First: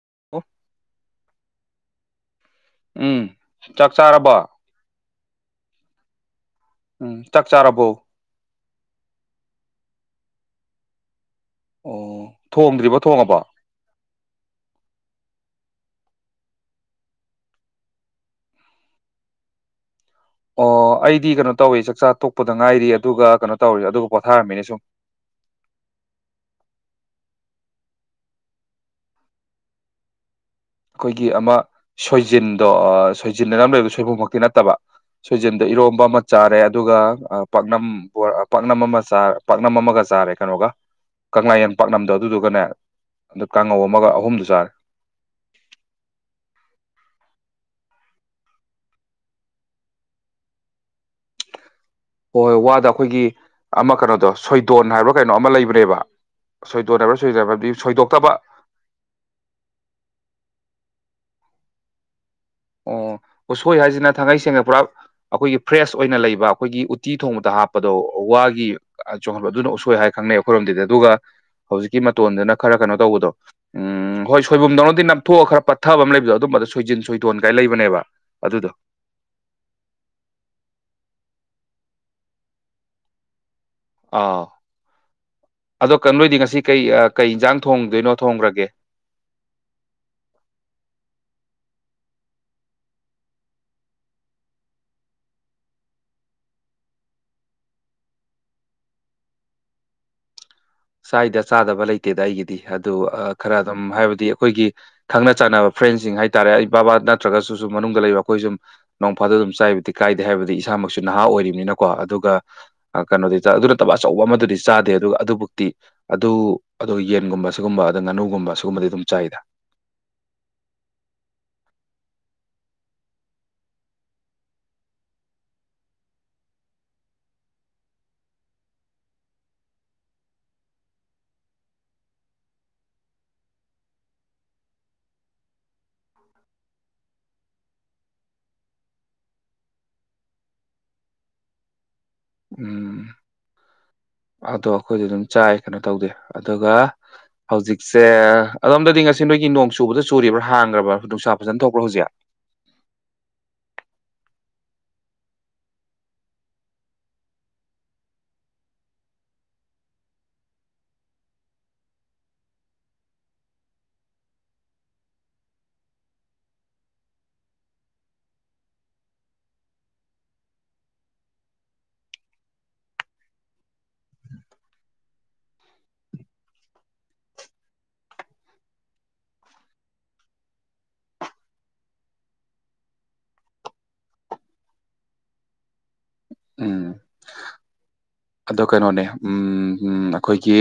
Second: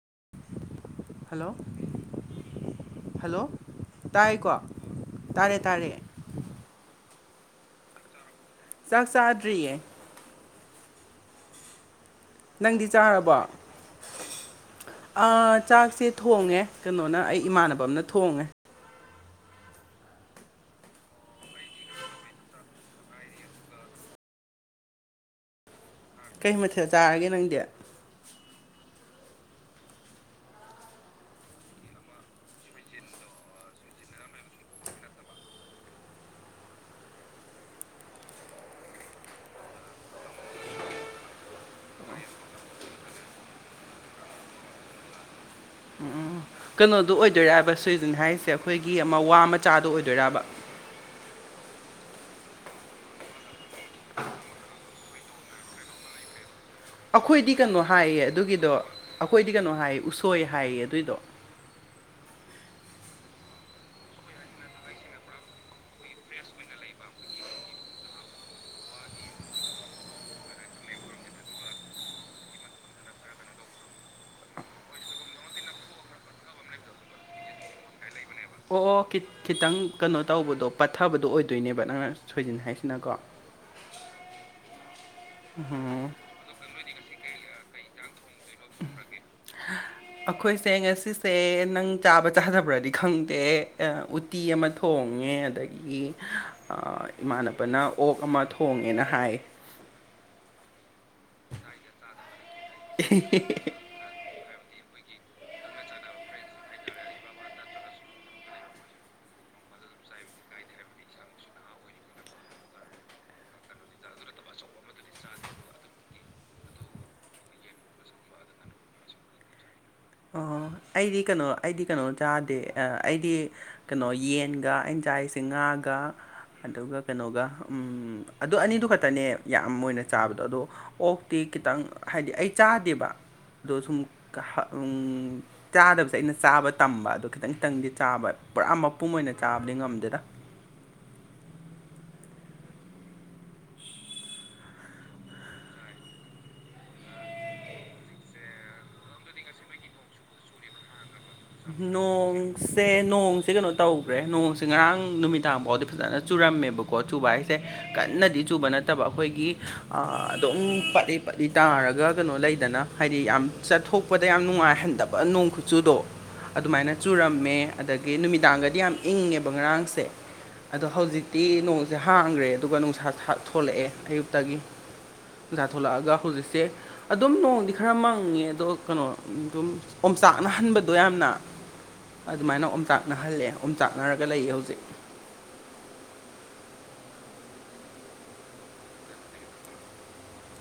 [unintelligible] Hello ꯎꯝ hello ꯆꯥꯛ ꯆꯥꯔꯕꯣ ꯇꯥꯏꯀꯣ ꯇꯥꯔꯦ ꯇꯥꯔꯦ ꯎꯝ ꯆꯥꯛ ꯆꯥꯔꯕꯣ ꯆꯥꯛ ꯆꯥꯗ꯭ꯔꯤꯌꯦ ꯑꯣ ꯅꯪꯗꯤ ꯊꯣꯡꯗ꯭ꯔꯤꯕꯣ ꯆꯥꯔꯕꯣ ꯊꯣꯡꯉꯕꯣ ꯑꯥ ꯆꯥꯛꯁꯦ ꯊꯣꯡꯉꯦ ꯀꯩꯅꯣꯅ ꯑꯩ ꯏꯃꯥꯟꯅꯕ ꯑꯃꯅ ꯊꯣꯡꯉꯦ ꯑꯣ ꯑꯩꯗꯤ ꯀꯩꯅꯣ ꯇꯧꯋꯦ ꯆꯥꯛꯆꯥ ꯇꯣꯛꯄꯗ ꯉꯥꯏꯔꯤ ꯑꯗꯨꯒ ꯀꯩꯅꯣ ꯇꯧꯔꯤ ꯑꯗꯨꯒ ꯄꯣꯊꯥꯔꯝꯃꯤꯅꯦ ꯁꯨꯝ ꯀꯩ ꯃꯊꯦꯜ ꯆꯥꯔꯒꯦ ꯅꯪꯗꯤ ꯑꯩꯈꯣꯏꯒꯤ ꯑꯃ ꯁꯣꯏꯖꯤꯟꯗꯣ ꯑꯥ ꯁꯣꯏꯖꯤꯟꯑꯅ ꯑꯃ ꯂꯩꯕꯗꯨ ꯁꯣꯏꯕꯨꯝꯃꯛꯇꯤ ꯅꯠꯇꯕ ꯁꯣꯏꯖꯤꯟꯗꯣ ꯏꯔꯣꯝꯕ ꯑꯃ ꯆꯥꯔꯦ ꯑꯗꯨꯒ ꯑꯥ ꯄꯥꯛꯅꯝ ꯕꯣ ꯄꯥꯛꯅꯝ ꯑꯃ ꯆꯥ ꯄꯥꯛꯅꯝ ꯑꯃꯒ ꯆꯥꯔꯦ ꯀꯩꯅꯣꯒ ꯀꯪꯂꯥꯌꯦꯟ ꯄꯥꯛꯅꯝꯗꯣ ꯑꯗꯨꯗꯨꯒꯅꯦ ꯑꯗꯣ ꯀꯥꯡꯉꯧ ꯑꯃꯒ ꯑꯍꯨꯝꯗꯣ ꯆꯥꯔꯦ ꯀꯩꯅꯣꯗꯣ ꯑꯣꯏꯗꯣꯏꯔꯕ ꯁꯣꯏꯖꯤꯟ ꯍꯥꯏꯔꯤꯁꯦ ꯑꯩꯈꯣꯏꯒꯤ ꯑꯃ ꯋꯥ ꯃꯆꯥꯗꯣ ꯑꯣꯏꯗꯣꯏꯔꯕ ꯍꯣꯏ ꯋꯥꯗ ꯑꯩꯈꯣꯏꯒꯤ ꯑꯃ ꯀꯩꯅꯣꯗꯣ ꯁꯣꯏꯗꯣꯟ ꯍꯥꯏꯕ꯭ꯔꯥ ꯀꯩꯅꯣ ꯑꯃ ꯂꯩꯕꯅꯦꯕ ꯁꯣꯏꯗꯣꯟ ꯍꯥꯏꯕ꯭ꯔꯥ ꯁꯣꯏꯗꯣꯟ ꯑꯩꯈꯣꯏꯗꯤ ꯍꯥꯏꯕꯗꯤ ꯀꯩꯅꯣ ꯍꯥꯏꯌꯦ ꯁꯣꯏꯗꯣꯛꯇꯕ ꯑꯗꯨꯒꯤꯗꯣ ꯑꯩꯈꯣꯏꯗꯤ ꯀꯩꯅꯣ ꯍꯥꯏꯌꯦ ꯎꯁꯣꯏ ꯍꯥꯏꯌꯦ ꯑꯗꯨꯏꯗꯣ ꯑꯣ ꯎꯁꯣꯏ ꯍꯥꯏꯁꯤꯅ ꯊꯥꯡꯉꯩ ꯁꯦꯡꯅ ꯄꯨꯔꯥ ꯑꯩꯈꯣꯏꯒꯤ ꯐ꯭ꯔꯦꯁ ꯑꯣꯏꯅ ꯂꯩꯕ ꯑꯩꯈꯣꯏꯒꯤ ꯎꯇꯤ ꯊꯣꯡꯕꯗ ꯍꯥꯞ ꯄꯗꯣ ꯋꯥꯒꯤ ꯆꯣꯡꯍꯟꯕ ꯑꯗꯨꯅ ꯎꯁꯣꯏ ꯍꯥꯏ ꯈꯪꯅꯩ ꯑꯩꯈꯣꯏꯔꯣꯝꯗꯗꯤ ꯑꯗꯨꯒ ꯍꯧꯖꯤꯛꯀꯤ ꯃꯇꯣꯟꯗꯨꯅ ꯈꯔ ꯀꯩꯅꯣ ꯇꯧꯕꯗꯣ ꯎꯝ ꯍꯣꯏ ꯁꯣꯏꯕꯨꯝꯗꯧꯅꯗꯤ ꯅꯝꯊꯣꯛꯑꯒ ꯈꯔ ꯄꯠꯊꯕ ꯑꯃ ꯂꯩꯕꯗꯣ ꯑꯗꯨꯝꯕꯗꯣ ꯁꯣꯏꯖꯤꯟ ꯁꯣꯏꯗꯣꯟ ꯀꯥꯏ ꯂꯩꯕꯅꯦꯕ ꯑꯗꯨꯗꯣ ꯑꯣ ꯑꯣ ꯀꯤꯠ ꯈꯤꯇꯪ ꯀꯩꯅꯣ ꯇꯧꯕꯗꯣ ꯄꯠꯊꯕꯗꯣ ꯑꯣꯏꯗꯣꯏꯅꯦꯕ ꯅꯪꯅ ꯁꯣꯏꯖꯤꯟ ꯍꯥꯏꯁꯤꯅꯀꯣ ꯑꯥ [unintelligible] ꯑꯗꯣ ꯀ ꯅꯣꯏꯗꯤ ꯉꯁꯤ ꯀꯩ ꯑꯥ ꯀꯩ ꯏꯟꯖꯥꯡ ꯊꯣꯡꯗꯣꯏꯅꯣ ꯊꯣꯡꯒ꯭ꯔꯒꯦ ꯎꯝ ꯍꯥ ꯑꯈꯣꯏꯁꯦ ꯉꯁꯤꯁꯦ ꯅꯪ ꯆꯥꯕ꯭ꯔꯥ ꯆꯥꯗꯕ꯭ꯔꯥꯗꯤ ꯈꯪꯗꯦ ꯑꯥ ꯎꯠ ꯇꯤ ꯑꯃ ꯊꯣꯡꯉꯦ ꯑꯗꯒꯤ ꯑꯥ ꯏꯃꯥꯟꯅꯕꯅ ꯑꯣꯛ ꯑꯃ ꯊꯣꯡꯉꯦꯅ ꯍꯥꯏ ꯆꯥꯏꯗꯥ ꯆꯥꯗꯕ ꯂꯩꯇꯦꯗꯥ ꯑꯩꯒꯤꯗꯤ ꯑꯗꯨ ꯑꯥ ꯈꯔ ꯑꯗꯨꯝ ꯍꯥꯏꯕꯗꯤ ꯈꯣꯏꯒꯤ ꯈꯪꯅ ꯆꯥꯟꯅꯕ ꯐ꯭ꯔꯦꯟꯁꯤꯡ ꯍꯥꯏꯇꯥꯔꯦ ꯑꯩ ꯕꯥ ꯕꯥ ꯅꯠꯇ꯭ꯔꯒ ꯁꯨ ꯁꯨ ꯃꯅꯨꯡꯗ ꯂꯩꯕ ꯑꯩꯈꯣꯏ ꯁꯨꯝ ꯅꯣꯡꯐꯥꯗꯣ ꯗꯨꯝ ꯆꯥꯏꯕꯨꯗꯤ ꯀꯥꯏꯗꯦ ꯍꯥꯏꯕꯗꯤ ꯏꯁꯥꯃꯛꯁꯨ ꯅꯍꯥ ꯑꯣꯏꯔꯤꯝꯅꯤꯅꯀꯣ ꯑꯗꯨꯒ ꯑꯥ ꯀꯅꯣꯗꯤ ꯆꯥ ꯑꯗꯨ ꯅꯠꯇꯕ ꯑꯆꯧꯕ ꯑꯃꯥꯗꯨꯗꯤ ꯆꯥꯗꯦ ꯑꯗꯨꯒ ꯑꯗꯨꯕꯨꯛꯇꯤ ꯑꯗꯨ ꯑꯗꯣ ꯌꯦꯟꯒꯨꯝꯕ ꯁꯨꯒꯨꯝꯕ ꯑꯗ ꯉꯥꯅꯨꯒꯨꯝꯕ ꯁꯨꯒꯨꯝꯕꯗꯤ ꯑꯗꯨꯝ ꯆꯥꯏꯌꯦꯗꯥ ꯑꯣ ꯑꯩꯗꯤ ꯀꯩꯅꯣ ꯑꯩꯗꯤ ꯀꯩꯅꯣ ꯆꯥꯗꯦ ꯑꯥ ꯑꯩꯗꯤ ꯀꯩꯅꯣ ꯌꯦꯟꯒ ꯑꯩꯟ ꯆꯥꯏꯁꯦ ꯉꯥꯒ ꯑꯗꯨꯒ ꯀꯩꯅꯣꯒ ꯎꯝ ꯑꯗꯨ ꯑꯅꯤꯗꯨ ꯈꯛꯇꯅꯦ ꯌꯥꯝ ꯑꯣꯏꯅ ꯆꯥꯕꯗꯣ ꯑꯗꯣ ꯑꯣꯛꯇꯤ ꯈꯤꯇꯪ ꯍꯥꯏꯗꯤ ꯑꯩ ꯆꯥꯗꯦꯕꯥ ꯑꯗꯣ ꯁꯨꯝ ꯀꯥ ꯍꯥ ꯎꯝ ꯆꯥꯗꯕꯁꯦ ꯑꯩꯅ ꯆꯥꯕ ꯇꯝꯕ ꯑꯗꯣ ꯈꯤꯇꯪ ꯈꯤꯇꯪꯗꯤ ꯆꯥꯕ ꯄꯨꯔꯥ ꯃꯄꯨꯝ ꯑꯣꯏꯅ ꯆꯥꯕꯗꯤ ꯉꯝꯗꯦꯗꯥ ꯎꯝ ꯑꯗꯣ ꯑꯈꯣꯏꯗꯤ ꯑꯗꯨꯝ ꯆꯥꯏ ꯀꯩꯅꯣ ꯇꯧꯗꯦ ꯑꯗꯨꯒ ꯍꯧꯖꯤꯛꯆꯦ ꯑꯗꯣꯝꯗꯗꯤ ꯉꯁꯤ ꯅꯣꯏꯒꯤ ꯅꯣꯡ ꯆꯨꯕꯗꯣ ꯆꯨꯔꯤꯕ꯭ꯔꯥꯥ ꯍꯥꯡꯒ꯭ꯔꯕ ꯅꯨꯡꯁꯥꯞ ꯅꯣꯡ ꯆꯦ ꯅꯣꯡꯁꯦ ꯀꯩꯅꯣ ꯇꯧꯒ꯭ꯔꯦ ꯅꯣꯡꯁꯦ ꯉꯔꯥꯡ ꯅꯨꯃꯤꯗꯥꯡ ꯕꯥꯎꯗꯤ ꯐꯖꯅ ꯆꯨꯔꯝꯃꯦꯕ ꯀꯣ ꯆꯨꯕ ꯍꯥꯏꯁꯦ ꯀꯟꯅꯗꯤ ꯆꯨꯕ ꯅꯠꯇꯕ ꯑꯈꯣꯏꯒꯤ ꯑꯥ ꯑꯗꯨꯝ ꯄꯠꯏ ꯄꯠꯂꯤ ꯇꯥꯔꯒ ꯀꯩꯅꯣ ꯂꯩꯗꯅ ꯍꯥꯏꯗꯤ ꯌꯥꯝ ꯆꯠꯊꯣꯛꯄꯗ ꯌꯥꯝ ꯅꯨꯡꯉꯥꯏꯍꯟꯗꯕ ꯅꯣꯡ ꯈꯨꯆꯨꯗꯣ ꯑꯗꯨꯃꯥꯏꯅ ꯆꯨꯔꯝꯃꯦ ꯑꯗꯒꯤ ꯅꯨꯃꯤꯗꯥꯡꯒꯗꯤ ꯌꯥꯝ ꯏꯪꯉꯦꯕ ꯉꯔꯥꯡꯁꯦ ꯑꯗꯣ ꯍꯧꯖꯤꯛꯇꯤ ꯅꯣꯡꯁꯦ ꯍꯥꯡꯒ꯭ꯔꯦ ꯑꯗꯨꯒ ꯅꯣꯡꯁꯥ ꯁꯥ ꯊꯣꯂꯛꯑꯦ ꯑꯌꯨꯛꯇꯒꯤ ꯇꯨꯅ ꯊꯣꯂꯛꯑꯒ ꯍꯧꯖꯤꯛꯁꯦ ꯑꯗꯨꯝ ꯅꯣꯡꯗꯤ ꯈꯔ ꯃꯪꯉꯦ ꯑꯗꯣ ꯀꯅꯣ ꯑꯗꯨꯝ ꯑꯣꯝꯆꯥꯛꯅꯍꯟꯕ ꯗꯣ ꯌꯥꯝꯅ ꯑꯗꯨꯃꯥꯏꯅ ꯑꯣꯝꯆꯥꯛꯅꯍꯜꯂꯦ ꯑꯣꯝꯆꯥꯛꯅꯔꯒ ꯂꯩꯌꯦ ꯍꯧꯖꯤꯛ ꯎꯝ ꯑꯗꯣ ꯀꯩꯅꯣꯅꯦ ꯎꯝ ꯎꯝ ꯑꯩꯈꯣꯏꯒꯤ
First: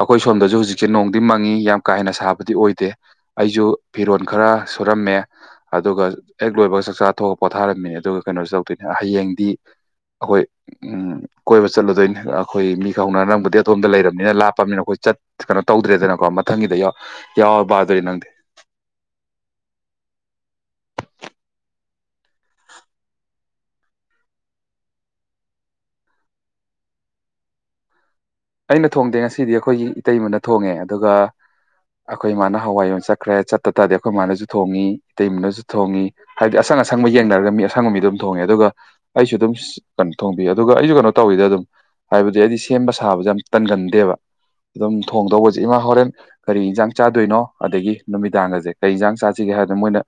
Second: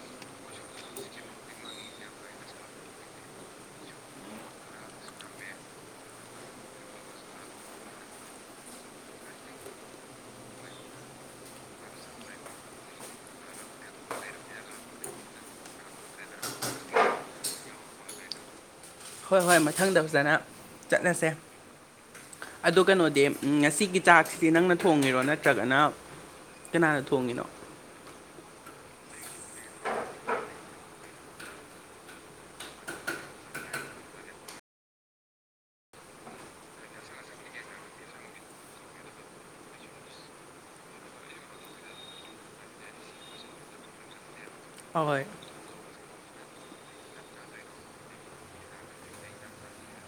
ꯑꯈꯣꯏ ꯁꯣꯝꯗꯖꯨ ꯍꯧꯖꯤꯛꯁꯦ ꯅꯣꯡꯗꯤ ꯃꯪꯉꯤ ꯌꯥꯝ ꯀꯥ ꯍꯦꯟꯅ ꯁꯥꯕꯗꯤ ꯑꯣꯏꯗꯦ ꯑꯩꯖꯨ ꯐꯤꯔꯣꯟ ꯈꯔ ꯁꯨꯔꯝꯃꯦ ꯑꯗꯨꯒ ꯍꯦꯛ ꯂꯣꯏꯕꯒ ꯆꯥꯛꯆꯥ ꯊꯣꯛꯑ ꯄꯣꯊꯥꯔꯝꯃꯤꯅꯦ ꯑꯗꯨꯒ ꯀꯩꯅꯣꯖꯨ ꯇꯧꯗꯣꯏꯅꯦ ꯍꯌꯦꯡꯗꯤ ꯑꯍꯣꯏ ꯎꯝ ꯀꯣꯏꯕ ꯆꯠꯂꯨꯗꯣꯏꯅꯤ ꯑꯩꯈꯣꯏ ꯃꯤ ꯈ ꯍꯧꯅ ꯅꯪꯕꯨꯗꯤ ꯑꯗꯣꯝꯗ ꯂꯩꯔꯝꯅꯤꯅ ꯂꯥꯞꯄꯝꯅꯤꯅ ꯑꯈꯣꯏ ꯆꯠ ꯀꯅꯣ ꯇꯧꯗ꯭ꯔꯦꯗꯅꯀꯣ ꯃꯊꯪꯒꯤꯗ ꯌꯥꯎ ꯌꯥꯎꯕꯥ ꯗꯨꯅꯤ ꯅꯪꯗꯤ ꯍꯣꯏ ꯍꯣꯏ ꯃꯊꯪꯗ ꯐꯖꯅ ꯆꯠꯂꯁꯦ ꯑꯗꯣ ꯀꯩꯅꯣꯗꯤ ꯎꯝ ꯉꯁꯤꯒꯤ ꯆꯥꯛꯇꯤ ꯅꯪꯅ ꯊꯣꯡꯉꯤꯔꯣ ꯅꯠꯇ꯭ꯔꯒꯅ ꯀꯅꯥꯅ ꯊꯣꯡꯉꯤꯅꯣ ꯑꯩꯅ ꯊꯣꯡꯗꯦ ꯉꯁꯤꯗꯤ ꯑꯩꯈꯣꯏꯒꯤ ꯏꯇꯩꯃꯥꯅ ꯊꯣꯡꯉꯦ ꯑꯗꯨꯒ ꯑꯈꯣꯏ ꯃꯥꯅ ꯍꯋꯥꯏ ꯌꯣꯟ ꯆꯠꯈ꯭ꯔꯦ ꯆꯠꯇ ꯇꯥꯗꯤ ꯑꯩꯈꯣꯏ ꯃꯥꯅꯁꯨ ꯊꯣꯡꯉꯤ ꯏꯇꯩꯃꯅꯁꯨ ꯊꯣꯡꯉꯤ ꯍꯥꯏꯗꯤ ꯑꯁꯪ ꯑꯁꯪꯕ ꯌꯦꯡꯅꯔꯒ ꯃꯤ ꯑꯁꯪꯕ ꯃꯤꯗꯨꯝ ꯊꯣꯡꯉꯦ ꯑꯗꯨꯒ ꯑꯩꯁꯨ ꯑꯗꯨꯝ ꯁ ꯀꯟ ꯊꯣꯡꯕꯤ ꯑꯗꯨꯒ ꯑꯩꯖꯨ ꯀꯩꯅꯣ ꯇꯧꯋꯤꯗ ꯑꯗꯨꯝ ꯍꯥꯏꯕꯗꯤ ꯑꯩꯗꯤ ꯁꯦꯝꯕ ꯁ ꯁꯥꯕꯖꯦ ꯌꯥꯝ ꯇꯟꯒꯟꯗꯦꯕ ꯑꯗꯨꯝ ꯑꯍꯣꯏ ꯊꯣꯡꯗꯧꯕ ꯇꯤ ꯏꯃꯥ ꯍꯣꯔꯦꯟ ꯀꯔꯤ ꯏꯟꯖꯥꯡ ꯆꯥꯗꯣꯏꯅꯣ ꯑꯗꯒꯤ ꯅꯨꯃꯤꯗꯥꯡꯒꯖꯦ ꯀꯔꯤ ꯏꯟꯖꯥꯡ ꯆꯥꯖꯤꯒꯦ ꯍꯥꯏꯗ ꯃꯣꯏꯅ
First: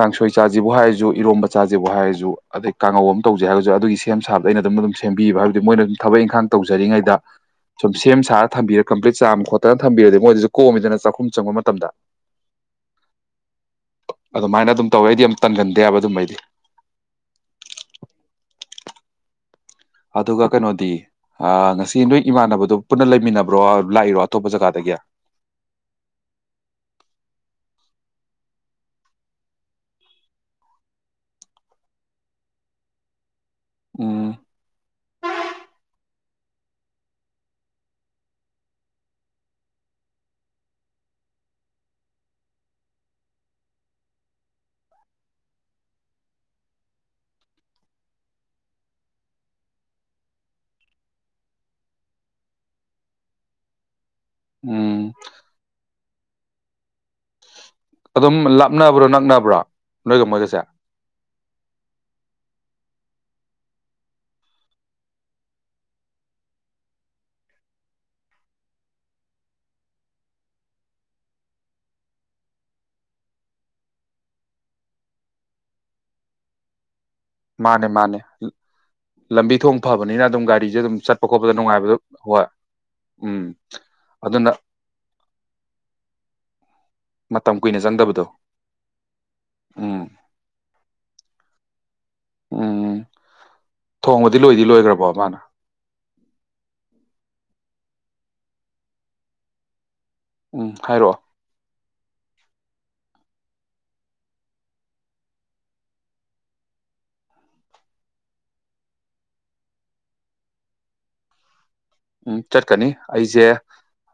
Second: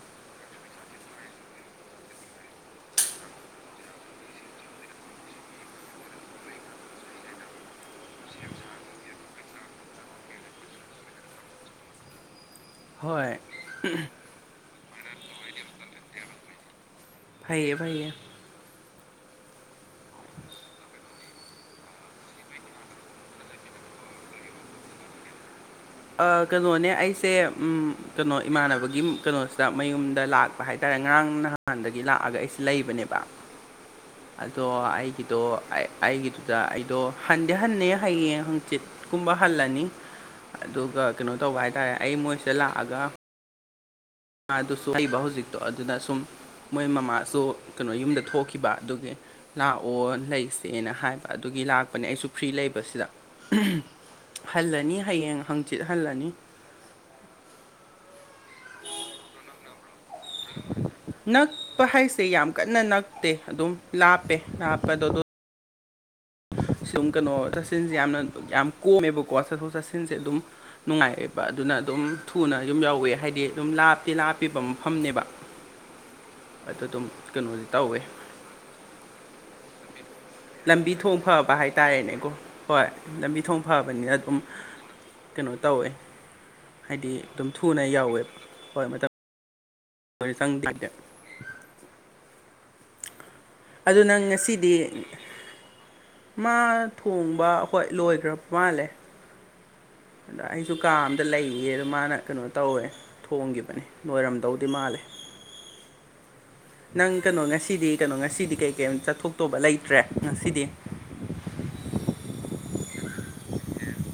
ꯀꯥꯡꯁꯣꯏ ꯆꯥꯖꯤꯕꯨ ꯍꯥꯏꯔꯖꯨ ꯏꯔꯣꯝꯕ ꯆꯥꯖꯤꯕꯨ ꯍꯥꯏꯔꯖꯨ ꯑꯗꯩ ꯀꯥꯡꯉꯧ ꯑꯝ ꯇꯧꯖꯦ ꯍꯥꯏꯕꯖꯨ ꯑꯗꯨꯒꯤ ꯁꯦꯝ ꯁꯥꯕꯗꯣ ꯑꯩꯅ ꯑꯗꯨꯝ ꯃꯗꯨꯝ ꯁꯦꯝꯕꯤꯕ ꯍꯥꯏꯕꯗꯤ ꯃꯣꯏꯅ ꯑꯗꯨꯝ ꯊꯕꯛ ꯏꯪꯈꯥꯡ ꯇꯧꯖꯔꯤꯉꯩꯗ ꯁꯨꯝ ꯁꯦꯝ ꯁꯥꯔ ꯊꯝꯕꯤꯔ ꯀꯝꯄ꯭ꯂꯤꯠ ꯆꯥꯝ ꯈꯣꯠꯇꯅ ꯊꯝꯕꯤꯔꯗꯤ ꯃꯣꯏꯗꯖꯨ ꯀꯣꯝꯃꯤꯗꯅ ꯆꯥꯛꯈꯨꯝ ꯆꯪꯕ ꯃꯇꯝꯗ [inaudible] ꯍꯣꯏ ꯑꯗꯣꯃꯥꯏꯅ ꯑꯗꯨꯝ ꯇꯧꯋꯦ ꯑꯩꯗꯤ ꯌꯥꯝ ꯇꯟꯒꯟꯗꯦ ꯍꯥꯏꯕ ꯑꯗꯨꯝꯕꯩꯗꯤ ꯐꯩꯌꯦ ꯐꯩꯌꯦ ꯑꯗꯨꯒ ꯀꯩꯅꯣꯗꯤ ꯑꯥ ꯉꯁꯤ ꯅꯣꯏ ꯏꯃꯥꯟꯅꯕꯗꯣ ꯄꯨꯟꯅ ꯂꯩꯃꯤꯟꯅꯕ꯭ꯔꯣ ꯂꯥꯏꯔꯣ ꯑꯇꯣꯞꯄ ꯖꯒꯥꯗꯒꯤ ꯑꯥ ꯀꯩꯅꯣꯅꯦ ꯑꯩꯁꯦ ꯎꯝ ꯀꯩꯅꯣ ꯏꯃꯥꯟꯅꯕꯒꯤ ꯀꯩꯅꯣꯁꯤꯗ ꯃꯌꯨꯝꯗ ꯂꯥꯛ ꯄꯥ ꯍꯥꯏꯇꯥꯔꯦ ꯉꯔꯥꯡ ꯅꯍꯥꯟꯗꯒꯤ ꯂꯥꯑꯥꯒ ꯑꯩꯁꯦ ꯂꯩꯕꯅꯦꯕ ꯎꯝ ꯑꯗꯣ ꯑꯩꯒꯤꯗꯣ ꯑꯩ ꯑꯩꯒꯤꯗꯨꯗ ꯑꯩꯗꯣ ꯍꯟꯗꯤ ꯍꯟꯅꯤ ꯍꯌꯦꯡ ꯍꯪꯆꯤꯠ ꯀꯨꯝꯕ ꯍꯜꯂꯅꯤ ꯑꯗꯨꯒ ꯀꯩꯅꯣ ꯇꯧꯕ ꯍꯥꯏꯇꯥꯔꯦ ꯑꯩ ꯃꯣꯏꯁꯤꯗ ꯂꯥꯛꯑꯒ ꯃꯥꯗꯨꯁꯨ ꯍꯩꯕ ꯍꯨꯖꯤꯛꯇꯣ ꯑꯗꯨꯅ ꯁꯨꯝ ꯃꯣꯏ ꯃꯃꯥꯁꯨ ꯀꯩꯅꯣ ꯌꯨꯝꯗ ꯊꯣꯛꯈꯤꯕ ꯑꯗꯨꯒꯤ ꯂꯥꯑꯣ ꯂꯩꯁꯦꯅ ꯍꯥꯏꯕ ꯑꯗꯨꯒꯤ ꯂꯥꯛꯄꯅꯦ ꯑꯩꯁꯨ ꯐ꯭ꯔꯤ ꯂꯩꯕꯁꯤꯗ ꯍꯜꯂꯅꯤ ꯎꯝ ꯍꯌꯦꯡ ꯍꯪꯆꯤꯠ ꯍꯜꯂꯅꯤ ꯑꯗꯨꯝ ꯂꯥꯞꯅꯕ꯭ꯔꯣ ꯅꯛꯅꯕ꯭ꯔꯣ ꯅꯣꯏꯒ ꯃꯣꯏꯒꯁꯦ ꯅꯛꯄ ꯍꯥꯏꯁꯦ ꯌꯥꯝ ꯀꯟꯅ ꯅꯛꯇꯦ ꯑꯗꯨꯝ ꯂꯥꯞꯄꯦ ꯂꯥꯞꯄꯗꯣ ꯗꯣ ꯁꯨꯝ ꯀꯩꯅꯣ ꯆꯠꯁꯤꯟꯖꯦ ꯌꯥꯝꯅ ꯌꯥꯝ ꯀꯣꯝꯃꯦꯕꯀꯣ ꯆꯠꯊꯣꯛ ꯆꯠꯁꯤꯟꯁꯦ ꯑꯗꯨꯝ ꯅꯨꯉꯥꯏꯑꯦꯕ ꯑꯗꯨꯅ ꯑꯗꯨꯝ ꯊꯨꯅ ꯌꯨꯝ ꯌꯧꯋꯦ ꯍꯥꯏꯗꯤ ꯑꯗꯨꯝ ꯂꯥꯞꯇꯤ ꯂꯥꯞꯄꯤꯕ ꯃꯐꯝꯅꯦꯕ [inaudible] ꯑꯗꯨꯗꯨꯝ ꯃꯥꯅꯦ ꯃꯥꯅꯦ ꯂꯝꯕꯤ ꯊꯣꯡ ꯐꯕꯅꯤꯅ ꯑꯗꯨꯝ ꯒꯥꯔꯤꯖꯦ ꯂꯝꯕꯤ ꯑꯗꯨꯝ ꯆꯠ ꯊꯣꯡ ꯐꯕ ꯍꯥꯏꯇꯥꯔꯦꯅꯦꯀꯣ ꯍꯣꯏ ꯂꯝꯕꯤ ꯎꯝ ꯊꯣꯡ ꯐꯕꯅꯤꯅ ꯑꯗꯨꯝ ꯑꯗꯨꯅ ꯀꯩꯅꯣ ꯇꯧꯋꯦ ꯍꯥꯏꯗꯤ ꯑꯗꯨꯝ ꯃꯇꯝ ꯊꯨꯅ ꯌꯧꯋꯦ ꯍꯣꯏ ꯃꯇꯝ ꯑꯣ [unintelligible] ꯎꯝ ꯑꯗꯨ ꯅꯪ ꯊꯣꯡꯕꯗꯤ ꯂꯣꯏꯗꯤ ꯉꯁꯤꯗꯤ ꯂꯣꯏꯈ꯭ꯔꯕꯣ ꯃꯥꯅ ꯃꯥ ꯊꯣꯡꯕ ꯍꯣꯏ ꯂꯣꯏꯈ꯭ꯔꯞ ꯃꯥꯜꯂꯦ ꯑꯗ ꯎꯝ ꯑꯩꯁꯨ ꯀꯥ ꯍꯥꯏꯔꯛꯑꯣ ꯑꯝꯗ ꯂꯩꯌꯦ ꯑꯗꯣ ꯃꯥꯅ ꯀꯩꯅꯣ ꯇꯧꯌꯦ ꯊꯣꯡꯒꯤꯕꯅꯦ ꯂꯣꯏꯔꯝꯗꯧꯗꯤ ꯃꯥꯜꯂꯦ ꯅꯪ ꯀꯩꯅꯣ ꯉꯁꯤꯗꯤ ꯀꯩꯅꯣ ꯉꯁꯤꯗꯤ ꯀꯩ ꯀꯩꯝ ꯆꯠꯊꯣꯛꯇꯧꯕ ꯂꯩꯇ꯭ꯔꯦ ꯉꯁꯤꯗꯤ ꯎꯝ ꯆꯠꯀꯅꯤ ꯑꯩꯖꯦ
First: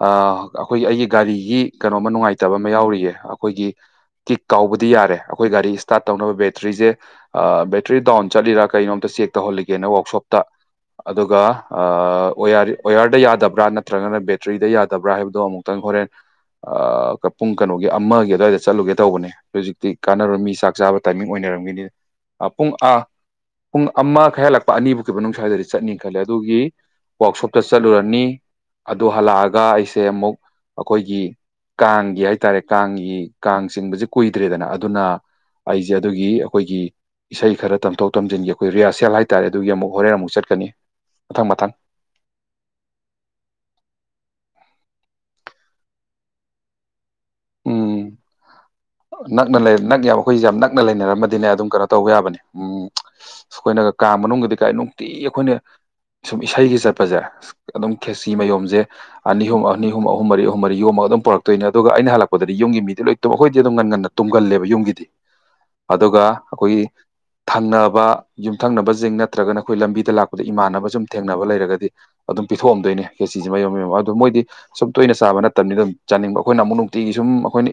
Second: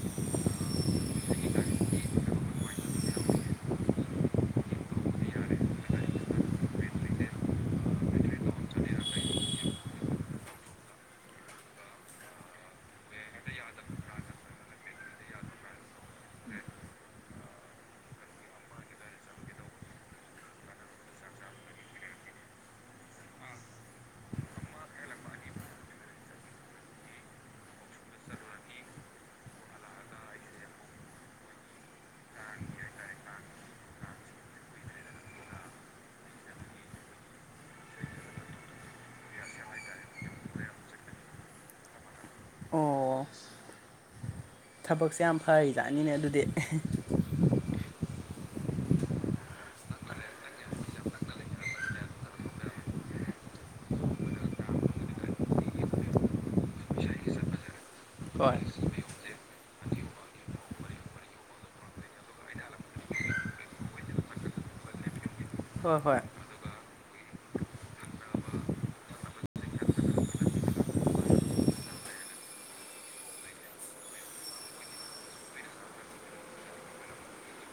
ꯑꯥ ꯑꯈꯣꯏꯒꯤ ꯑꯩꯒꯤ ꯒꯥꯔꯤꯒꯤ ꯀꯩꯅꯣꯝꯃꯥ ꯅꯨꯉꯥꯏꯇꯕ ꯑꯃ ꯌꯥꯎꯔꯤꯌꯦ ꯑꯈꯣꯏꯒꯤ ꯀꯤꯛ ꯀꯥꯎꯕꯗꯤ ꯌꯥꯔꯦ ꯑꯈꯣꯏ ꯒꯥꯔꯤ ꯏꯁꯇꯥꯠ ꯇꯧꯅꯕ ꯕꯦꯇ꯭ꯔꯤꯖꯦ ꯑꯥ ꯕꯦꯇ꯭ꯔꯤ ꯗꯥꯎꯟ ꯆꯠꯂꯤꯔꯥ ꯀꯩꯅꯣ ꯑꯝꯇ ꯆꯦꯛ ꯇꯧꯍꯜꯂꯤꯒꯦꯅ ꯋꯥꯛꯁꯣꯞꯇ ꯑꯗꯨꯒ ꯑꯥ ꯑꯣꯏꯌꯥꯔꯤ ꯑꯣꯏꯌꯥꯔꯗ ꯌꯥꯗꯕ꯭ꯔꯥ ꯅꯠꯇ꯭ꯔꯒꯅ ꯕꯦꯇ꯭ꯔꯤꯗ ꯌꯥꯗꯕ꯭ꯔꯥ ꯍꯥꯏꯕꯗꯣ ꯑꯃꯨꯛꯇꯪ ꯍꯣꯔꯦꯟ ꯑꯥ ꯀꯄꯨꯡ ꯀꯅꯣꯒꯤ ꯑꯃꯥꯒꯤ ꯑꯗ꯭ꯋꯥꯏꯗ ꯆꯠꯂꯨꯒꯦ ꯇꯧꯕꯅꯦ ꯍꯨꯖꯤꯛꯇꯤ ꯀꯥꯟꯅꯔꯣꯏ ꯃꯤ ꯆꯥꯛ ꯆꯥꯕ ꯇꯥꯏꯃꯤꯡ ꯑꯣꯏꯅꯔꯝꯒꯤꯅꯤ ꯑꯥ ꯄꯨꯡ ꯑꯥ ꯄꯨꯡ ꯑꯃꯥ ꯈꯥ ꯍꯦꯜꯂꯛꯄ ꯑꯅꯤꯕꯧꯀꯤ ꯃꯅꯨꯡ ꯁ꯭ꯋꯥꯏꯗꯗꯤ ꯆꯠꯅꯤ ꯈꯜꯂꯦ ꯑꯗꯨꯒꯤ ꯋꯥꯛꯁꯣꯞ ꯇ ꯆꯠꯂꯨꯔꯅꯤ ꯑꯗꯨ ꯍꯜꯂꯑꯒ ꯑꯩꯁꯦ ꯃꯨꯛ ꯑꯈꯣꯏꯒꯤ ꯀꯥꯡ ꯒꯤ ꯍꯥꯏꯇꯥꯔꯦ ꯀꯥꯡꯒꯤ ꯀꯥꯡ ꯆꯤꯡꯕꯖꯦ ꯀꯨꯏꯗ꯭ꯔꯦꯗꯅ ꯑꯗꯨꯅ ꯑꯩꯖꯦ ꯑꯗꯨꯒꯤ ꯑꯈꯣꯏꯒꯤ ꯏꯁꯩ ꯈꯔ ꯇꯝꯊꯣꯛ ꯇꯝꯖꯤꯟꯒꯤ ꯑꯈꯣꯏ ꯔꯤꯌꯥꯁꯦꯜ ꯍꯥꯏꯇꯥꯔꯦ ꯑꯗꯨꯒꯤ ꯑꯃꯨꯛ ꯍꯣꯔꯦꯟ ꯑꯃꯨꯛ ꯆꯠꯀꯅꯤ ꯃꯊꯪ ꯃꯊꯪ ꯑꯣ ꯊꯕꯛꯁꯦ ꯌꯥꯝ ꯐꯔꯤꯖꯥꯠꯅꯤꯅꯦ ꯑꯗꯨꯗꯤ ꯎꯝ ꯅꯛꯅ [unintelligible] ꯅꯛꯌꯥꯕ ꯑꯩꯈꯣꯏꯖꯦ ꯌꯥꯝ ꯅꯛꯅ ꯂꯩꯅꯔꯝꯃꯗꯤꯅꯦ ꯑꯗꯨꯝ ꯀꯩꯅꯣ ꯇꯧꯕ ꯌꯥꯕꯅꯤ ꯎꯝ ꯑꯩꯈꯣꯏꯅꯒ ꯀꯥꯡ ꯃꯅꯨꯡꯒꯗꯤ ꯀꯥꯏ ꯅꯨꯡꯇꯤ ꯑꯩꯈꯣꯏꯅ ꯁꯨꯝ ꯏꯁꯩꯒ ꯆꯠꯄꯖꯦ ꯑꯗꯨꯝ ꯈꯦꯁꯤ ꯍꯣꯏ ꯃꯌꯣꯝꯖꯦ ꯑꯅꯤ ꯍꯨꯝ ꯑꯅꯤ ꯍꯨꯝ ꯑꯍꯨꯝ ꯃꯔꯤ ꯑꯍꯨꯝ ꯃꯔꯤ ꯌꯣꯝꯃꯒ ꯑꯗꯨꯝ ꯄꯨꯔꯛꯇꯣꯏꯅꯦ ꯑꯗꯨꯒ ꯑꯩꯅ ꯍꯜꯂꯛ ꯄꯗꯥꯗꯤ ꯌꯨꯝꯒꯤ ꯃꯤꯗꯤ ꯂꯣꯏ ꯇꯨ ꯑꯩꯈꯣꯏꯗꯤ ꯑꯗꯨꯝ ꯉꯟ ꯉꯟꯅ ꯇꯨꯝꯒꯜꯂꯦꯕ ꯌꯨꯝꯒꯤꯗꯤ ꯍꯣꯏ ꯍꯣꯏ ꯑꯗꯨꯒ ꯑꯩꯈꯣꯏꯒꯤ ꯊꯪꯅꯕ ꯌꯨꯝꯊꯪꯅꯕꯖꯤꯡ ꯅꯠꯇ꯭ꯔꯒꯅ ꯑꯩꯈꯣꯏ ꯂꯝꯕꯤꯗ ꯂꯥꯛꯄꯗ ꯏꯃꯥꯟꯅꯕ ꯁꯨꯝ ꯊꯦꯡꯅꯕ ꯂꯩꯔꯒꯗꯤ ꯑꯗꯨꯝ ꯄꯤꯊꯣꯛꯑꯝꯗꯣꯏꯅꯦ ꯈꯦꯆꯤꯖꯦ ꯃꯌꯣꯝ ꯃꯌꯣꯝ ꯑꯗꯨ ꯃꯣꯏꯗꯤ ꯁꯨꯝ ꯇꯣꯏꯅ ꯆꯥꯕ ꯅꯠꯇꯝꯅꯤꯅ ꯑꯗꯨꯝ ꯆꯥꯅꯤꯡꯕ ꯑꯩꯈꯣꯏꯅ ꯑꯃꯨꯛ ꯅꯨꯛ ꯇꯤꯒꯤ ꯁꯨꯝ ꯑꯩꯈꯣꯏꯅꯤ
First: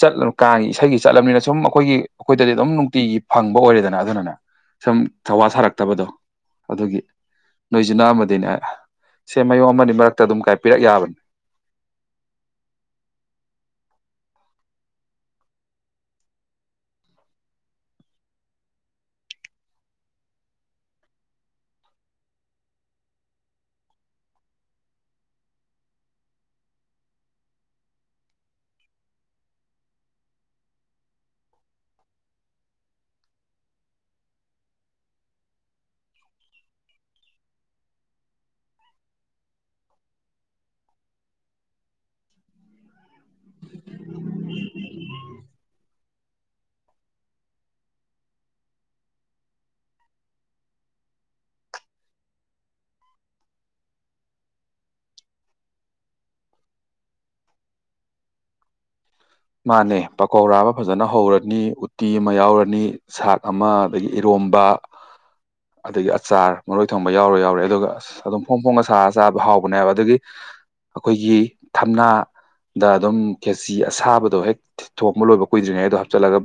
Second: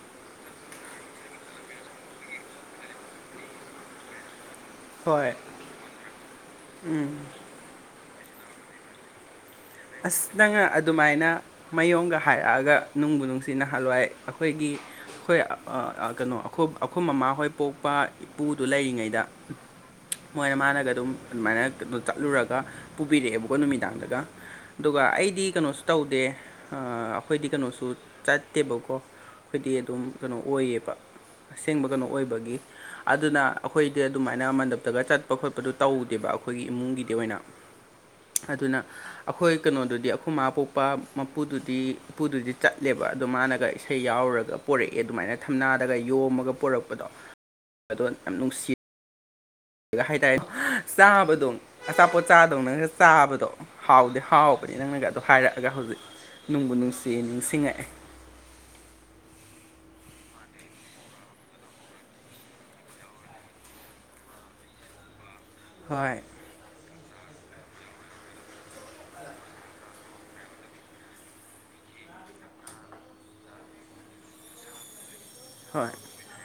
ꯆꯠꯂ ꯀꯥꯡꯒꯤ ꯏꯁꯩꯒꯤ ꯆꯠꯂꯝꯅꯤꯅ ꯁꯨꯝ ꯑꯩꯈꯣꯏꯒꯤ ꯑꯩꯈꯣꯏꯗꯗꯤ ꯑꯗꯨꯝ ꯅꯨꯡꯇꯤꯒꯤ ꯐꯪꯕ ꯑꯣꯏꯔꯦꯗꯅ ꯑꯗꯨꯅꯅꯦ ꯁꯨꯝ ꯍꯣꯏ ꯊꯋꯥ ꯁꯥꯔꯛꯇꯕꯗꯣ ꯑꯗꯨꯒꯤ ꯎꯝ ꯅꯣꯏꯖꯨ ꯅꯛꯑꯝꯃꯗꯤꯅꯦ ꯁꯦ ꯃꯌꯣꯝ ꯑꯃꯥꯅꯤ ꯃꯔꯛꯇ ꯑꯁ ꯑꯗꯨꯝ ꯀꯥꯏ ꯅꯪꯅ ꯄꯤꯔꯛ ꯌꯥꯕꯅꯤ ꯑꯗꯨꯃꯥꯏꯅ ꯃꯌꯣꯝꯒ ꯍꯥꯏꯔꯛꯑꯒ ꯅꯨꯡꯕꯨ ꯅꯨꯡꯁꯤ ꯅꯍꯥꯜꯋꯥꯏ ꯑꯩꯈꯣꯏꯒꯤ ꯈꯣꯏ ꯑꯥ ꯑꯥ ꯀꯩꯅꯣ ꯑꯈꯣ ꯑꯩꯈꯣꯏ ꯃꯥꯃꯥ ꯍꯣꯏ ꯄꯣꯛꯄ ꯏꯄꯨꯗꯨ ꯂꯩꯔꯤꯉꯩꯗ ꯃꯣꯏ ꯃꯥꯅꯒ ꯑꯗꯨꯝ ꯑꯗꯨꯃꯥꯏꯅ ꯀꯩꯅꯣ ꯀꯠꯂꯨꯔꯒ ꯄꯨꯕꯤꯔꯛꯑꯦꯕꯀꯣ ꯅꯨꯃꯤꯗꯥꯡꯗꯒ ꯑꯗꯨꯒ ꯑꯩꯗꯤ ꯀꯩꯅꯣꯁꯨ ꯇꯧꯗꯦ ꯑꯥ ꯑꯩꯈꯣꯏꯗꯤ ꯀꯩꯅꯣꯁꯨ ꯆꯠꯇꯦꯕꯀꯣ ꯈꯣꯏꯗꯤ ꯑꯗꯨꯝ ꯀꯩꯅꯣ ꯑꯣꯏꯌꯦꯕ ꯑꯁꯦꯡꯕ ꯀꯩꯅꯣ ꯑꯣꯏꯕꯒꯤ ꯑꯗꯨꯅ ꯑꯩꯈꯣꯏꯗꯤ ꯑꯗꯨꯃꯥꯏꯅ ꯃꯟꯗꯞꯇꯒ ꯆꯠꯄ ꯈꯣꯠꯄꯗꯣ ꯇꯧꯗꯦꯕ ꯑꯩꯈꯣꯏꯒꯤ ꯏꯃꯨꯡꯒꯤꯗꯤ ꯑꯣꯏꯅ ꯑꯗꯨꯅ ꯑꯩꯈꯣꯏ ꯀꯩꯅꯣꯗꯨꯗꯤ ꯑꯩꯈꯣꯏ ꯃꯥ ꯄꯣꯛꯄ ꯃꯄꯨꯗꯨꯗꯤ ꯏꯄꯨꯗꯨꯗꯤ ꯆꯠꯂꯦꯕ ꯑꯗꯣ ꯃꯥꯅꯒ ꯏꯁꯩ ꯌꯥꯎꯔꯒ ꯄꯣꯔꯛꯑꯦ ꯑꯗꯨꯃꯥꯏꯅ ꯊꯝꯅꯥꯗꯒ ꯌꯣꯝꯃꯒ ꯄꯣꯔꯛꯄꯗꯣ ꯑꯗꯣ ꯌꯥꯝ ꯅꯨꯡꯁꯤ ꯑꯗꯨꯒ ꯍꯥꯏꯇꯥꯔꯦ ꯆꯥꯕꯗꯧ ꯑꯆꯥꯄꯣꯠ ꯆꯥꯗꯧꯅꯒ ꯆꯥꯕꯗꯣ ꯍꯥꯎꯗꯤ ꯍꯥꯎꯕꯅꯤ ꯅꯪꯅꯒ ꯑꯗꯣ ꯍꯥꯏꯔꯛꯑꯒ ꯍꯧꯖꯤꯛ ꯅꯨꯡꯕꯨ ꯅꯨꯡꯁꯤ ꯅꯤꯡꯁꯤꯡꯉꯛꯑꯦ ꯃꯥꯅꯦ ꯄꯀꯧꯔꯥ ꯑꯃ ꯐꯖꯅ ꯍꯧꯔꯅꯤ ꯎꯇꯤ ꯑꯃ ꯌꯥꯎꯔꯅꯤ ꯁꯥꯥꯛ ꯑꯃ ꯑꯗꯒꯤ ꯏꯔꯣꯝꯕ ꯑꯗꯒꯤ ꯍꯣꯏ ꯑꯆꯥꯔ ꯃꯔꯣꯏ ꯊꯣꯡꯕ ꯌꯥꯎꯔ ꯌꯥꯎꯔꯦ ꯑꯗꯨꯒ ꯑꯁ ꯑꯗꯨꯝ ꯐꯣꯡ ꯐꯣꯡꯒ ꯁꯥꯥꯔꯒ ꯆꯥꯕ ꯍꯥꯎꯕꯅꯦꯕ ꯑꯗꯨꯒꯤ ꯑꯩꯈꯣꯏꯒꯤ ꯊꯝꯅꯥ ꯗ ꯑꯗꯨꯝ ꯈꯦꯆꯤ ꯑꯁꯥꯕꯗꯣ ꯍꯦꯛ ꯊꯣꯛꯃ ꯂꯣꯏꯕ ꯍꯣꯏ ꯀꯨꯏ꯭ꯗꯔꯤꯉꯩꯗꯣ ꯍꯥꯞꯆꯤꯜꯂꯒ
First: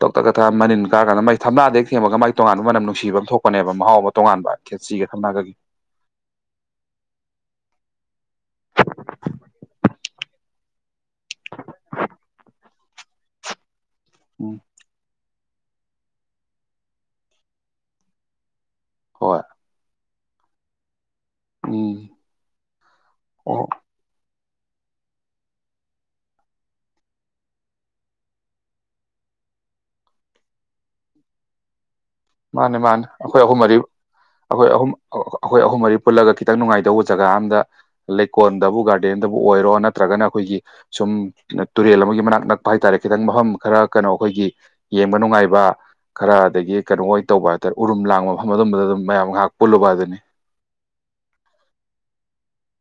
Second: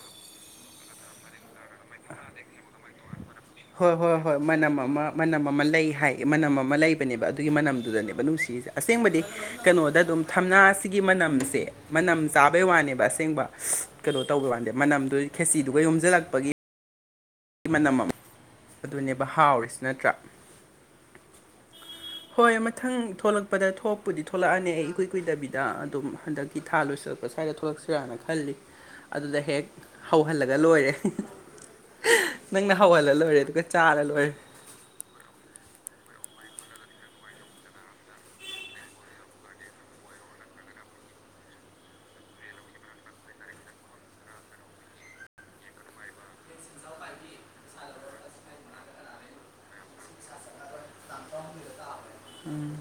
ꯇꯛ ꯇꯛ [unintelligible] ꯃꯅꯤꯟ ꯀꯥꯔꯀꯥꯟꯗ ꯃꯥꯏ ꯊꯝꯅꯥꯗ ꯊꯦꯡꯕꯒ ꯃꯥꯏ ꯇꯣꯉꯥꯟꯕ ꯃꯅꯝ ꯅꯨꯡꯁꯤꯕ ꯑꯃ ꯊꯣꯛ ꯍꯣꯏ ꯍꯣꯏ ꯍꯣꯏ ꯃꯅꯝ ꯑꯃ ꯃꯅꯝ ꯑꯃ ꯂꯩ ꯍꯥꯏ ꯃꯅꯝ ꯑꯃ ꯂꯩꯕꯅꯦꯕ ꯑꯗꯨꯒꯤ ꯃꯅꯝꯗꯨꯗꯅꯦꯕ ꯅꯨꯡꯁꯤꯁꯦ ꯑꯁꯦꯡꯕꯗꯤ ꯀꯩꯅꯣꯗ ꯑꯗꯨꯝ ꯊꯝꯅꯥꯁꯤꯒꯤ ꯃꯅꯝꯁꯦ ꯃꯅꯝ ꯆꯥꯕꯩ ꯋꯥꯅꯦꯕ ꯑꯁꯦꯡꯕ ꯀꯩꯅꯣ ꯇꯧꯕ ꯎꯝ ꯋꯥꯥꯟꯗꯦ ꯃꯅꯝꯗꯨ ꯈꯦꯁꯤꯗꯨꯒ ꯌꯣꯝꯁꯤꯜꯂꯛꯄꯒꯤ ꯃꯅꯝ ꯑꯗꯨꯅꯦꯕ ꯍꯣꯏ ꯍꯥꯎꯔꯤꯁꯤ ꯅꯠꯇ꯭ꯔꯥ ꯎꯝ ꯍꯣꯏ ꯃꯊꯪ ꯑꯣ ꯊꯣꯛꯂꯛꯄꯗ ꯊꯣꯛ ꯄꯨꯗꯤ ꯊꯣꯛꯂꯛꯑꯅꯤ ꯑꯩ ꯏꯀꯨꯏ ꯀꯨꯏꯗꯕꯤꯗ ꯑꯗꯨꯝ ꯍꯟꯗꯛꯀꯤ ꯊꯥ ꯂꯣꯏꯁꯤꯜꯂꯛꯄ ꯁ꯭ꯋꯥꯏꯗ ꯊꯣꯛꯂꯛꯁꯤꯔꯥꯅ ꯈꯜꯂꯤ ꯑꯗꯨꯗ ꯍꯦꯛ ꯍꯧꯍꯜꯂꯒ ꯂꯣꯏꯔꯦ ꯅꯪꯅ ꯃꯥꯅꯦ ꯃꯥꯅꯦ ꯍꯧꯍꯜꯂ ꯂꯣꯏꯔꯦ ꯑꯩꯈꯣꯏ ꯑꯍꯨꯝ ꯑꯗꯨꯒ ꯃꯔꯤ ꯆꯥꯔ ꯂꯣꯏꯔꯦ ꯑꯩꯈꯣꯏ ꯑꯍꯨꯝ ꯑꯩꯈꯣꯏ ꯑꯍꯨꯝ ꯃꯔꯤ ꯄꯨꯜꯂꯒ ꯈꯤꯇꯪ ꯅꯨꯡꯉꯥꯏꯗꯧꯕ ꯖꯒꯥ ꯑꯝꯗ ꯂꯩꯀꯣꯜꯗꯕꯨ ꯒꯥꯔꯗꯦꯟꯗꯕꯨ ꯑꯣꯏꯔꯣ ꯅꯠꯇ꯭ꯔꯒꯅ ꯑꯩꯈꯣꯏꯒꯤ ꯁꯨꯝ ꯇꯨꯔꯦꯜ ꯑꯃꯒꯤ ꯃꯅꯥꯛ ꯅꯛꯄ ꯍꯥꯏꯇꯥꯔꯦ ꯈꯤꯇꯪ ꯃꯐꯝ ꯈꯔ ꯀꯩꯅꯣ ꯑꯩꯈꯣꯏꯒꯤ ꯌꯦꯡꯕ ꯅꯨꯡꯉꯥꯏꯕ ꯈꯔ ꯑꯗꯒꯤ ꯀꯩꯅꯣ ꯑꯣꯏ ꯇꯧꯕ ꯍꯥꯏꯇꯥꯔꯦ ꯎꯔꯨꯝ ꯂꯥꯡꯕ ꯃꯐꯝ ꯑꯗꯨꯝꯕꯗ ꯑꯗꯨꯝ ꯃꯌꯥꯝ ꯉꯥꯏꯍꯥꯛ ꯄꯨꯜꯂꯨꯕ ꯍꯥꯏꯗꯨꯅꯤ ꯎꯝ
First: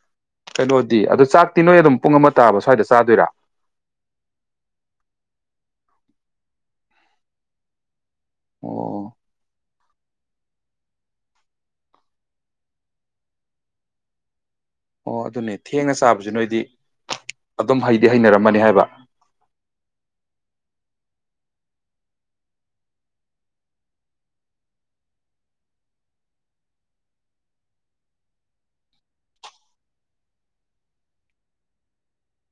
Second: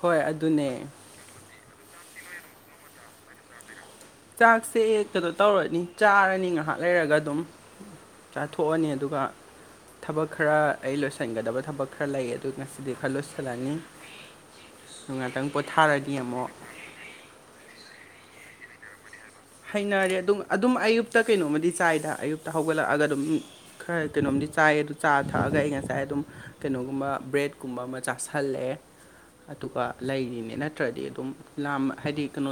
ꯍꯣꯏ [inaudible] ꯀꯩꯅꯣꯗꯤ ꯑꯗꯣ ꯆꯥꯛꯇꯤ ꯅꯣꯏ ꯑꯗꯨꯝ ꯄꯨꯡ ꯑꯃ ꯇꯥꯕ ꯁ꯭ꯋꯥꯏꯗ ꯆꯥꯗꯣꯏꯔꯥ ꯆꯥꯛꯁꯦ ꯇꯨꯗ ꯇꯧꯔꯅꯤ ꯆꯥꯔꯅꯤ ꯉꯥꯏꯍꯥꯛ ꯂꯩꯔꯒ ꯑꯗꯨꯝ꯫ ꯆꯥꯊꯣꯛꯑꯅꯤ ꯑꯣ ꯑꯗꯨꯒ ꯊꯕꯛ ꯈꯔ ꯑꯩ ꯂꯣꯏꯁꯤꯟꯒꯗꯕ ꯊꯕꯛ ꯈꯔ ꯂꯩ ꯑꯗꯨ ꯉꯁꯤꯗꯤ ꯈꯔ ꯂꯣꯏꯁꯤꯜꯂꯅꯤ꯫ ꯑꯁ ꯑꯣ ꯉꯥꯛꯇꯪ ꯑꯗꯨꯅꯦ ꯊꯦꯡꯅ ꯄꯣꯊꯥꯔꯅꯤ ꯆꯥꯕꯁꯨ ꯑꯃꯨꯛ꯫ ꯅꯣꯏꯗꯤ ꯑꯗꯨꯝ ꯍꯩꯗꯤ ꯍꯩꯅꯔꯝꯃꯅꯤ ꯍꯥꯏꯕ꯫ ꯍꯩꯅꯔꯦ ꯑꯗꯨꯝ ꯑꯗꯨꯝ ꯑꯌꯨꯛꯇ ꯀꯩꯅꯣꯝꯃꯗꯤ ꯆꯥꯏꯗ ꯑꯌꯨꯛꯇ ꯍꯧꯒꯠꯂꯛꯑꯒ ꯑꯗꯨꯝ ꯈꯔ ꯀꯩꯅꯣꯝꯗꯤ ꯆꯥꯏ ꯑꯗꯨ ꯆꯥ ꯊꯛꯑꯒ ꯑꯩ ꯉꯁꯥꯏ ꯑꯗꯨꯝ ꯀꯩꯅꯣꯒꯨꯝꯕ ꯕ꯭ꯔꯦꯗꯀꯨꯝꯕ ꯑꯃ ꯆꯥꯥꯁꯜꯂꯦ꯫ ꯑꯗꯨꯒ ꯂꯩꯔꯤꯅꯦ ꯅꯠꯇ꯭ꯔꯗꯤ ꯑꯗꯨꯝꯝ ꯂꯥꯝꯕ ꯍꯥꯏꯗꯤ ꯀꯩꯅꯣ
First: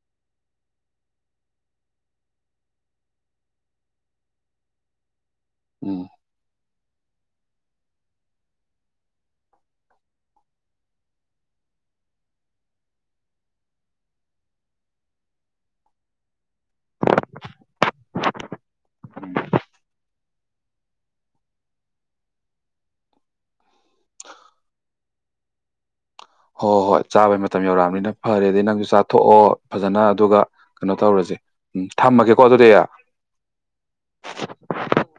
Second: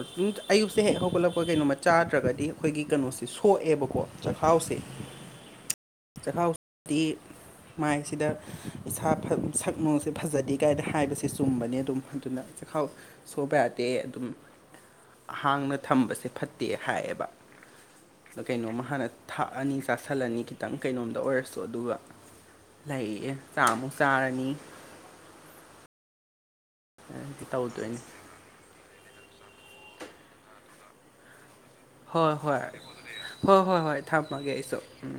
ꯑꯌꯨꯛꯁꯦ ꯍꯦꯛ ꯍꯧꯒꯠꯂꯛꯄ ꯀꯩꯅꯣ ꯃ ꯆꯥꯗ꯭ꯔꯒꯗꯤ ꯑꯩꯈꯣꯏꯒꯤ ꯀꯩꯅꯣꯁꯦ ꯁꯣꯛꯑꯦꯕꯀꯣ ꯆꯥꯛꯈꯥꯎꯁꯦ꯫ ꯎꯝ꯫ ꯆꯈꯥꯎ ꯗꯤ ꯃꯥꯏꯁꯤꯗ ꯏꯁꯥ ꯐ ꯁꯛꯅꯨꯡꯁꯦ ꯐꯖꯗꯦ ꯀꯥꯏꯅ ꯍꯥꯏꯕꯁꯦ ꯆꯨꯝꯕꯅꯤ ꯑꯗꯨꯝ ꯑꯗꯨꯅ ꯆꯈꯥꯎ ꯁꯣꯏꯕ ꯌꯥꯗꯦ ꯑꯗꯨꯝ ꯑꯍꯥꯡꯅ ꯊꯝꯕꯁꯦ ꯐ ꯗꯦ ꯍꯥꯏꯌꯦꯕ꯫ ꯑ ꯀꯩꯅꯣꯝꯃ ꯍꯥꯟꯅ ꯊꯥꯛꯑꯅꯤ ꯆꯥꯁꯜꯂꯅꯤ ꯈꯤꯇꯪ ꯀꯩꯅꯣꯝꯗ ꯑꯣꯏꯔꯁꯨ ꯑꯗꯨꯒ ꯂꯩꯌꯦ ꯆꯥꯛ ꯑꯃꯨꯛ ꯆꯥꯔꯅꯤ꯫ ꯍꯣꯏ ꯍꯣꯏ ꯍꯣꯏ ꯆꯥꯕꯩ ꯑꯗꯨꯗꯤ ꯃꯇꯝ ꯇꯧꯗꯣꯏꯅꯤ ꯌꯧꯔꯛꯑꯕꯅꯤꯅ꯫ ꯐꯔꯦꯗꯤ ꯅꯪꯁꯨ ꯆꯥꯊꯣꯛꯑꯣ ꯐꯖꯅ ꯑꯗꯨꯒ ꯀꯩꯅꯣ ꯇꯧꯔꯁꯦ꯫ ꯎꯝ ꯍꯣꯏ ꯊꯝꯃꯒꯦꯀꯣ ꯍꯣꯏ ꯑꯗꯨꯗꯤ ꯍꯣꯏ ꯍꯣꯏ ꯍꯣꯏ ꯊꯝꯃꯒꯦ ꯑꯩꯁꯨ ꯎꯝ꯫